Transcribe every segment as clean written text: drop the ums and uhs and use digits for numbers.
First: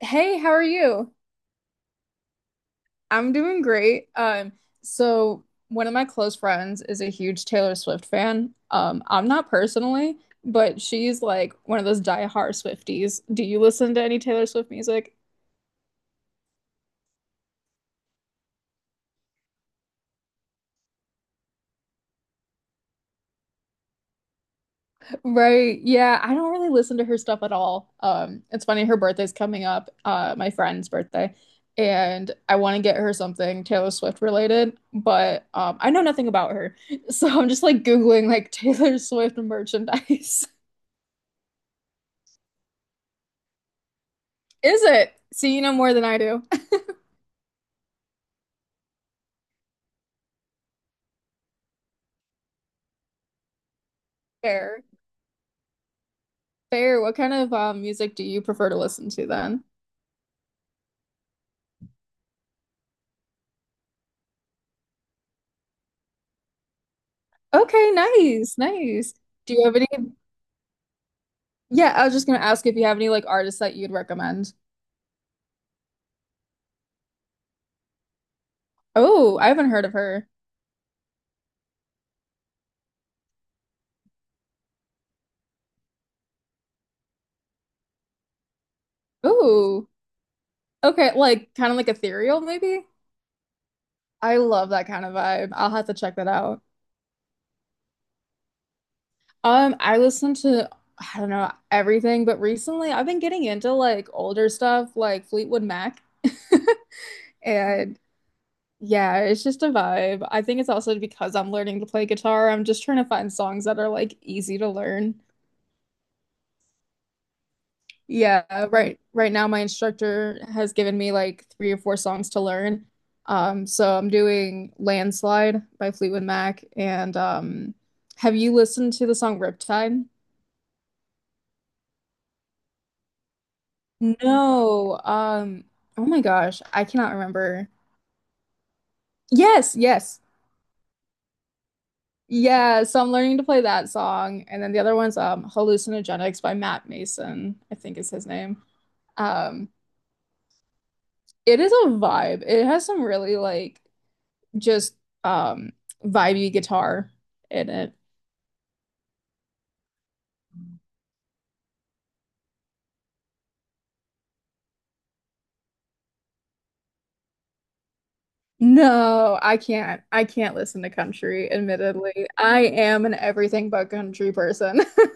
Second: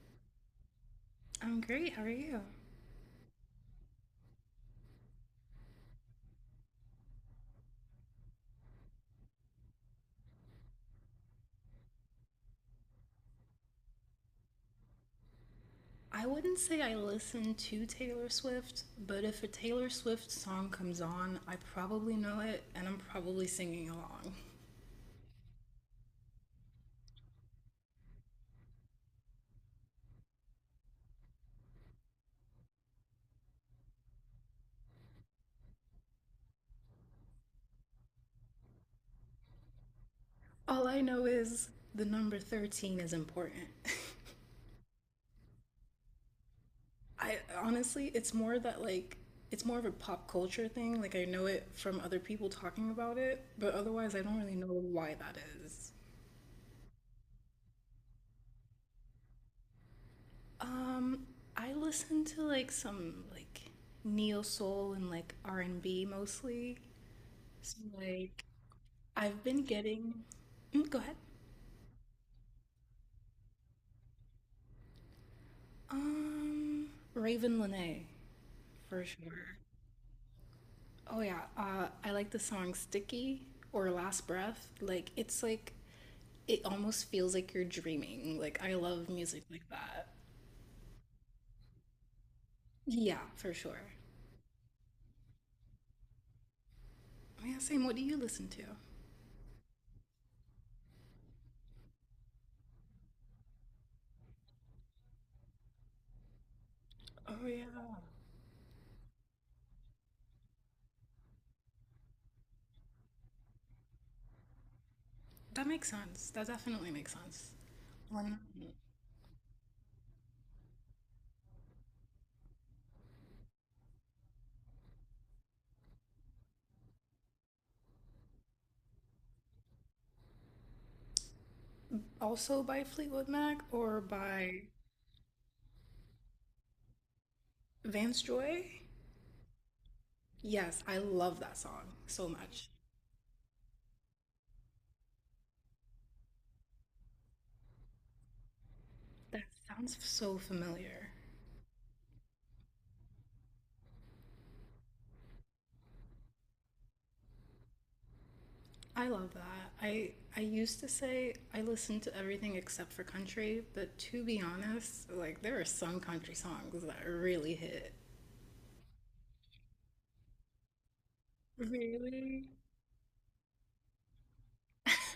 Hey, how are you? I'm great. How are you? I'm doing great. So one of my close friends is a huge Taylor Swift fan. I'm not personally, but she's like one of those die-hard Swifties. Do you listen to any Taylor Swift music? I wouldn't say I listen to Taylor Swift, but if a Taylor Swift song comes on, I probably know it and I'm probably singing along. Right. Yeah, I don't really listen to her stuff at all. It's funny, her birthday's coming up, my friend's birthday, and I want to get her something Taylor Swift related, but I know nothing about her. So I'm just like Googling like Taylor Swift merchandise. All I know is the number 13 is important. Is it? So you know more than I do. I honestly, it's more that it's more of a pop culture thing. Like I know it from other people talking about it, but otherwise I don't really know Fair. why that is. Fair. What kind of music do you prefer to listen to then? Um, I listen to like some neo soul and like R and B mostly. So Okay, like nice, nice. I've Do been you have any? getting. Mm, go ahead. Yeah, I was just gonna ask if you have any like artists that you'd recommend. Um, Raven Lene, for Oh, I sure. haven't heard of her. Oh yeah, I like the song "Sticky" or "Last Breath." Like it's like, it almost feels like you're dreaming. Like I love music like Oh, that. okay, like kind of like ethereal maybe. Yeah, for sure. I love that kind of vibe. I'll have to check that out. Oh, yeah, same. What do you listen to? I listen to I don't know everything, but recently I've been getting into like older stuff like Fleetwood Mac. Oh yeah, And yeah, it's just a vibe. I think it's also because I'm learning to play guitar. I'm just trying to find songs that are like easy to learn. that makes sense. That definitely makes sense. One Yeah, right. Right now my instructor has given me like three or four songs to learn. So I'm doing Landslide by Fleetwood Mac and have you listened to the song Riptide? also by Fleetwood Mac or by No. Oh my gosh, I cannot remember. Vance Joy? Yes, yes. Yes, I love that song so much. Yeah, so I'm learning to play that song. And then the other one's Hallucinogenics by Matt Mason, I think is his name. That Um sounds so familiar. it is a vibe. It has some really like just um vibey guitar in it. I love that. I used to say I listen to everything except for country, but to be honest, like there are some country songs that really hit. No, I can't. I can't listen to country, admittedly. Really? I am an everything but country person.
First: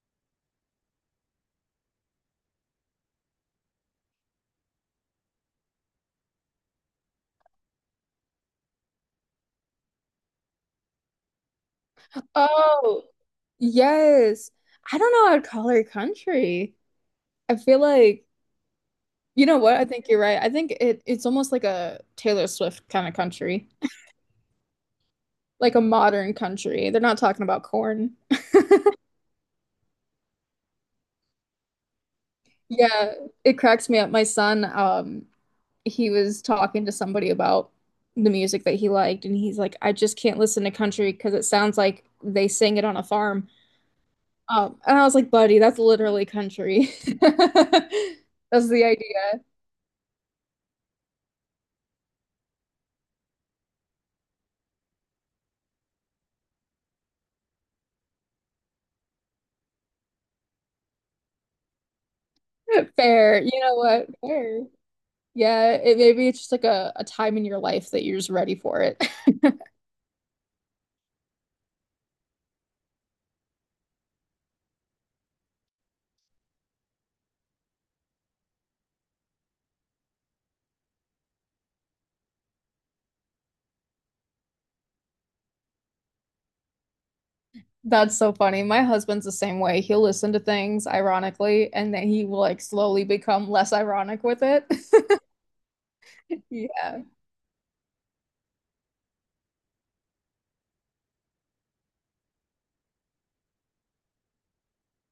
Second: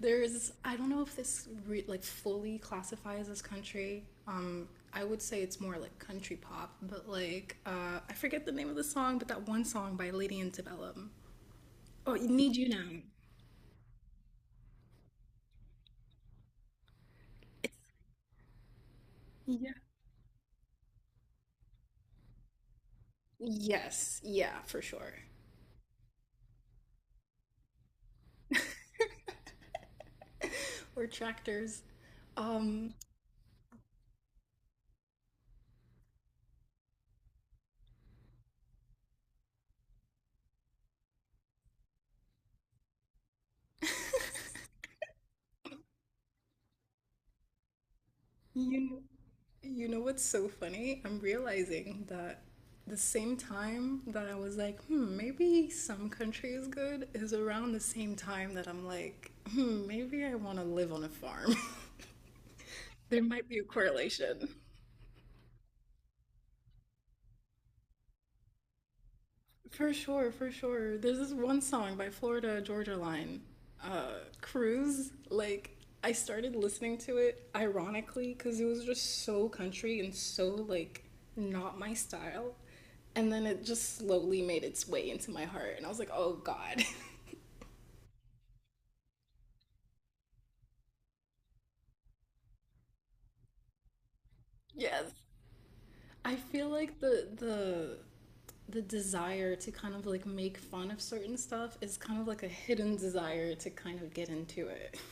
There's I don't know if this re like fully classifies as country. I would say it's more like country pop, but like I forget the name of the song, but that one song by Lady Antebellum. Oh, Need You Now. Oh, yes. I don't know. I'd call her country. I It's feel like you know yeah. what? I think you're right. I think it's almost like a Taylor Swift kind of country, Yes, yeah, for sure. like a modern country. They're not talking about corn. or tractors. Um, Yeah, it cracks me up. My son, he was talking to somebody about the music that he liked, and he's like, "I just can't listen to country because it sounds like they sing it on a farm." And I was like, "Buddy, that's literally country." That's the you idea. you know what's so funny? I'm realizing that the same time that I was like, hmm, maybe some country is good is around the same time that I'm like, hmm, maybe I want to live on a farm. There Fair. might be You a know what? correlation. Fair. Yeah, it maybe it's just like a time in your life that you're just ready for it. For sure, for sure. There's this one song by Florida Georgia Line, uh, Cruise. Like, I started listening to it ironically because it was just so country and so, like, not my style. And then it just slowly made its way into my heart. And I was like, oh, God. That's so funny. My husband's the same way. He'll listen to things ironically, and then he will like slowly become less ironic with it. yes. I feel like Yeah. the desire to kind of like make fun of certain stuff is kind of like a hidden desire to kind of get into it.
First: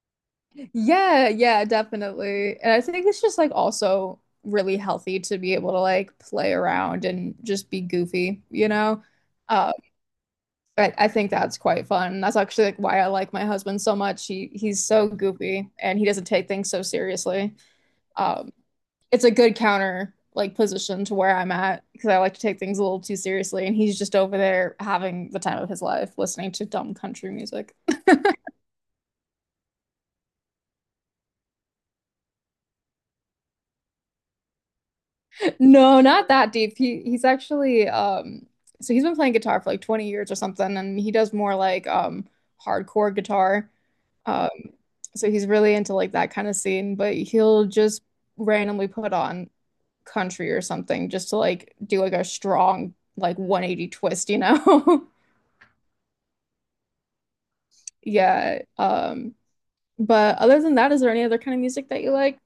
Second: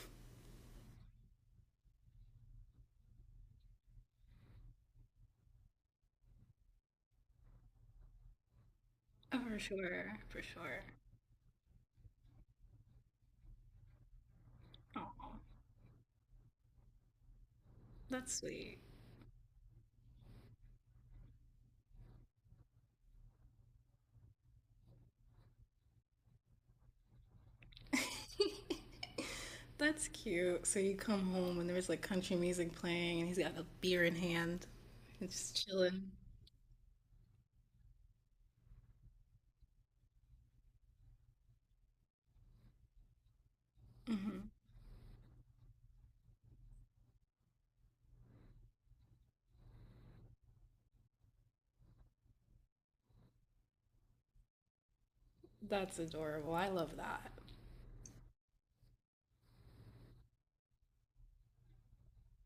Yeah, yeah, definitely. And I think it's just like also really healthy to be able to like play around and just be goofy. Oh, for Uh, sure, for sure. I think that's quite fun. That's actually like why I like my husband so much. He's so Aw, goofy and he doesn't take things so seriously. that's Um, sweet. it's a good counter like position to where I'm at because I like to take things a little too seriously. And he's just over there having the time of his life listening to dumb country music. That's cute. So you come home and there's like country music playing and he's got a beer in hand and just No, chilling. not that deep. He's actually so he's been playing guitar for like 20 years or something, and he does more like hardcore guitar. Um so he's really into like that kind of scene, but he'll just randomly put on country or something just to like do like a strong like 180 twist. That's adorable. I love that. Yeah. But other than that, is there any other kind of music that you like?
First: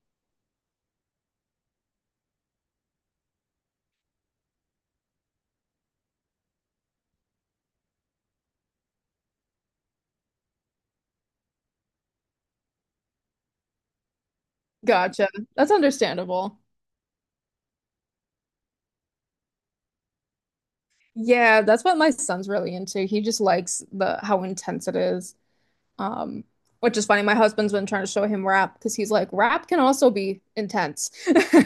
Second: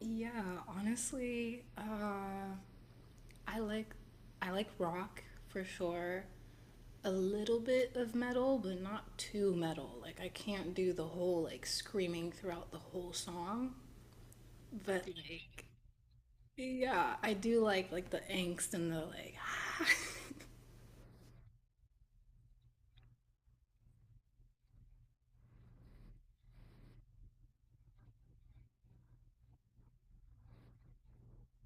Yeah, honestly, I like I like rock for sure. A little bit of metal, but not too metal. Like I can't do the whole like screaming throughout the whole song, but Gotcha. like That's understandable. Yeah, I do like the angst and the like Yeah, that's what my son's really into. He just likes the how intense it is. Um, which is funny. My husband's been trying to show him rap because he's like, rap can also be intense.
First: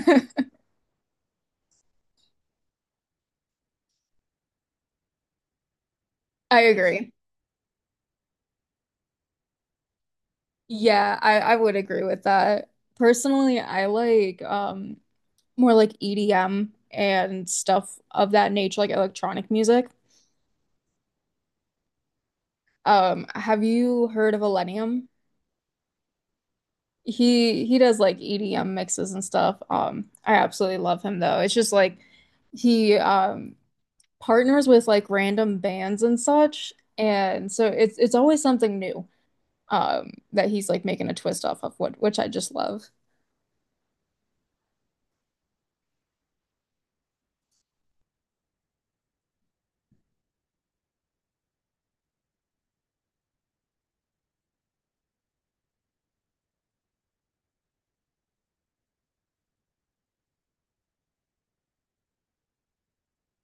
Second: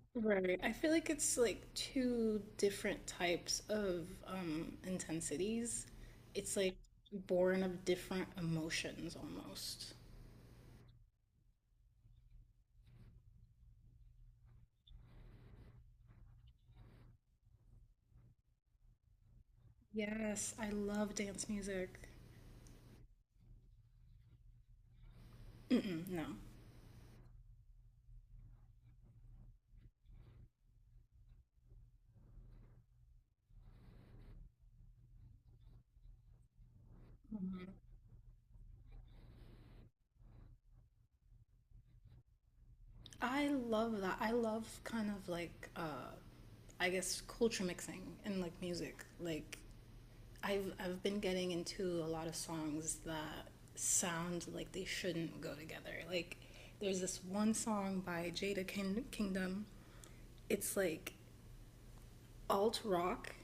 Right. I feel like it's like two different types of intensities. It's I like agree. born of different emotions almost. I would agree with that. Personally, I like more like EDM and stuff of that nature, like electronic music. Yes, I love dance music. Have you heard of Millennium? Mm-mm, no. He does like EDM mixes and stuff. I absolutely love him though. It's just like he partners with like random bands and such, and so it's always something new that he's like making a twist off of what which I just love. I love that. I love kind of like I guess culture mixing and like music. Like I've been getting into a lot of songs that sound like they shouldn't go together. Like there's this one song by Jada King- Kingdom. It's like alt rock,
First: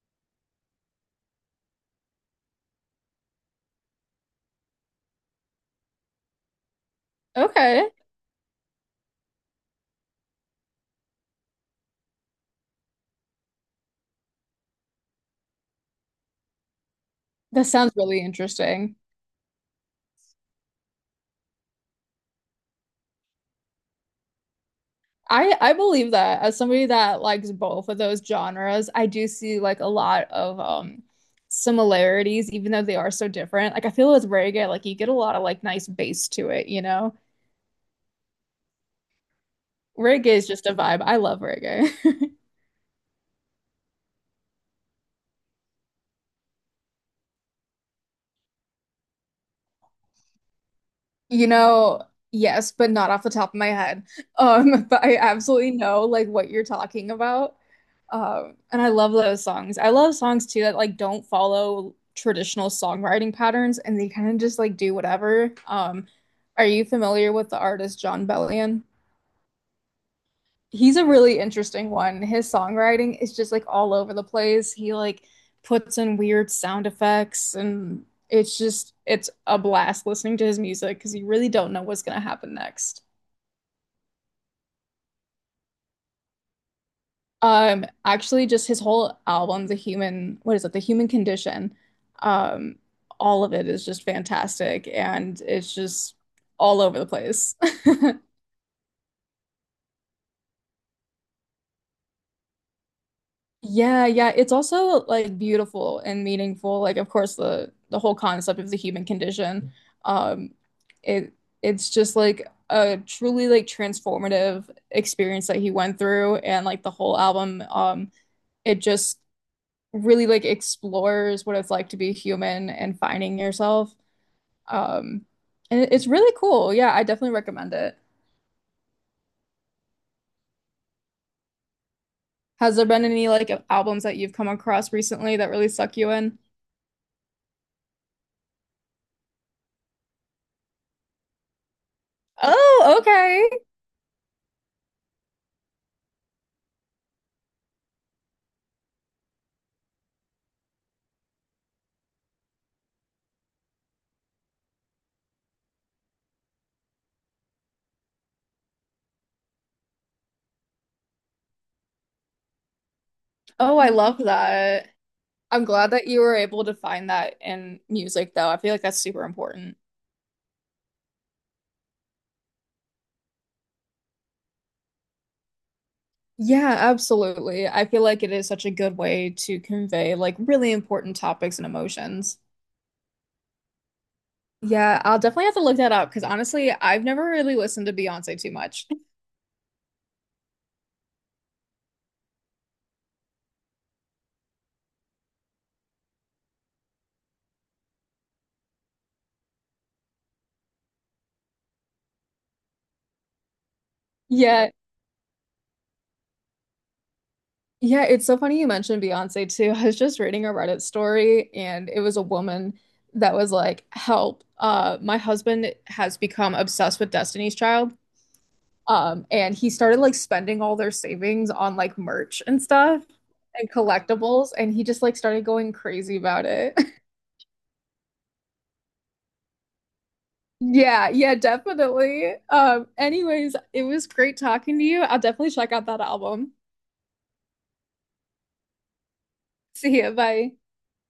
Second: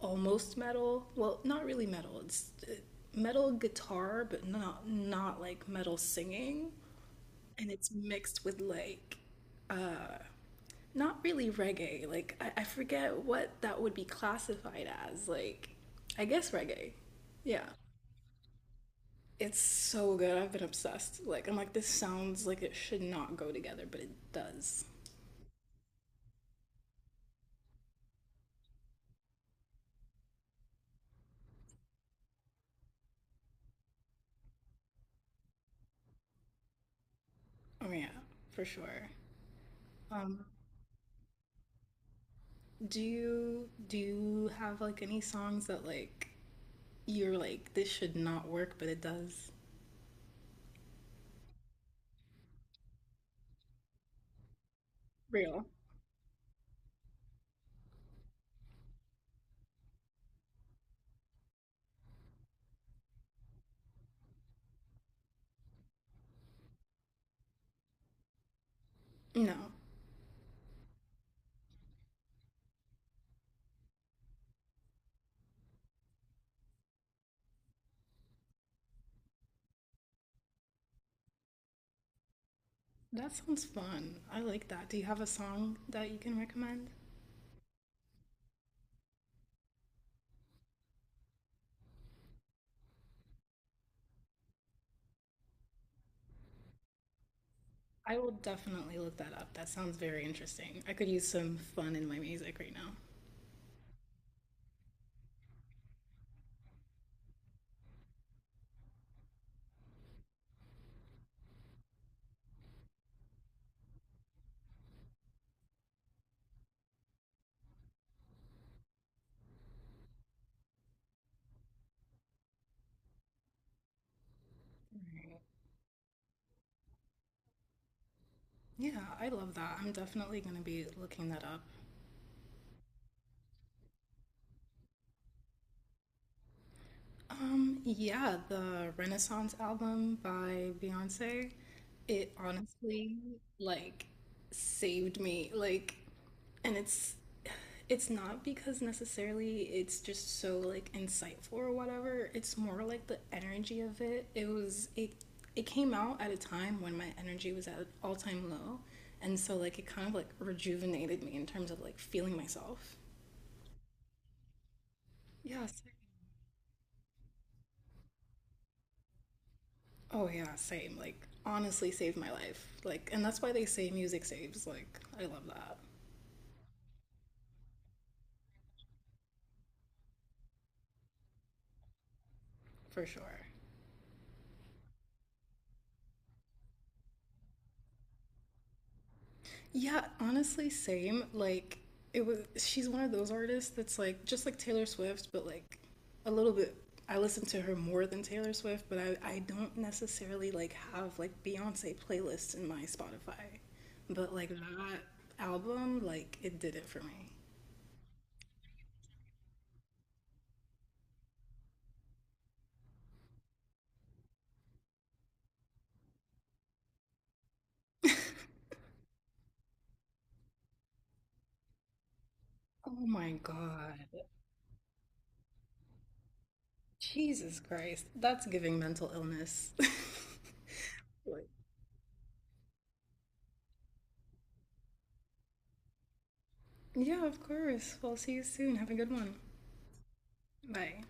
almost metal. Well, not really metal. It's metal guitar, but not like metal singing. And Okay. it's mixed with like not really reggae. Like I forget what that would be classified as. Like I guess reggae. Yeah. That sounds really interesting. It's so good. I've been obsessed. Like, I'm like, this sounds like it should not go together, but it does. I believe that as somebody that likes both of those genres, I do see like a lot of similarities, even though they are so different. Like I feel with reggae, like you get a lot of like nice bass to it. Oh yeah, for sure. Reggae Um, is just a vibe. I love reggae. do you have like any songs that like you're like this should not work, but it does? You know, yes, but not off the top of my head. But I Real. absolutely know like what you're talking about. And I love those songs. I love songs too that like don't follow traditional songwriting patterns and they kind of just like do whatever. Are you familiar with the artist John Bellion? No. He's a really interesting one. His songwriting is just like all over the place. He like puts in weird sound effects and it's just it's a blast listening to his music because you really don't know what's gonna happen next. That sounds fun. I like that. Do you have a song that you can recommend? Actually just his whole album, The Human what is it, The Human Condition, um, all of it is just fantastic and it's just all over the place. I will definitely look that up. That sounds very interesting. I could use some fun in my music right now. Yeah, yeah, it's also like beautiful and meaningful. Like, of course, the whole concept of the human condition, um, it it's just like a truly like transformative experience that he went through, and like the whole album, it just really like explores what it's like to be human and finding yourself. Um, and it's really cool. Yeah, I definitely recommend it. Yeah, I love that. I'm definitely gonna be looking that up. Has there been any like albums that you've come across recently that really suck you in? Yeah, the Renaissance album by Beyonce, it Oh, honestly okay. like saved me. Like, and it's not because necessarily it's just so like insightful or whatever. It's more like the energy of it. It was it it came out at a time when my energy was at an all-time low, and so like it kind of like rejuvenated me in terms of like feeling myself. Oh, I love that. I'm Yeah, glad same. that you were able to find that in music, though. I feel like that's super important. Oh yeah, same. Like honestly saved my life. Like and that's why they say music saves. Like I love that Yeah, absolutely. I feel like it is such a good way to convey like really important topics and emotions. for sure. Yeah, I'll definitely have to look that up because honestly, I've never really listened to Beyonce too much. Yeah, honestly same. Like it was she's one of those artists that's like just like Taylor Swift, but like a little bit I listen to her more than Taylor Swift, but I don't necessarily like have like Beyonce playlists in my Spotify. But like Yeah, that album, like it did it for me. yeah, it's so funny you mentioned Beyonce too. I was just reading a Reddit story and it was a woman that was like, "Help, my husband has become obsessed with Destiny's Child." And he started like spending all their savings on like merch and stuff Oh my and God. collectibles, and he just like started going crazy about it. Jesus Christ. That's giving mental illness. Yeah, yeah, Like, definitely. Anyways, it was great talking to you. I'll definitely check out that album. yeah, of course. Well, see you soon. Have a good one. See you. Bye. Bye.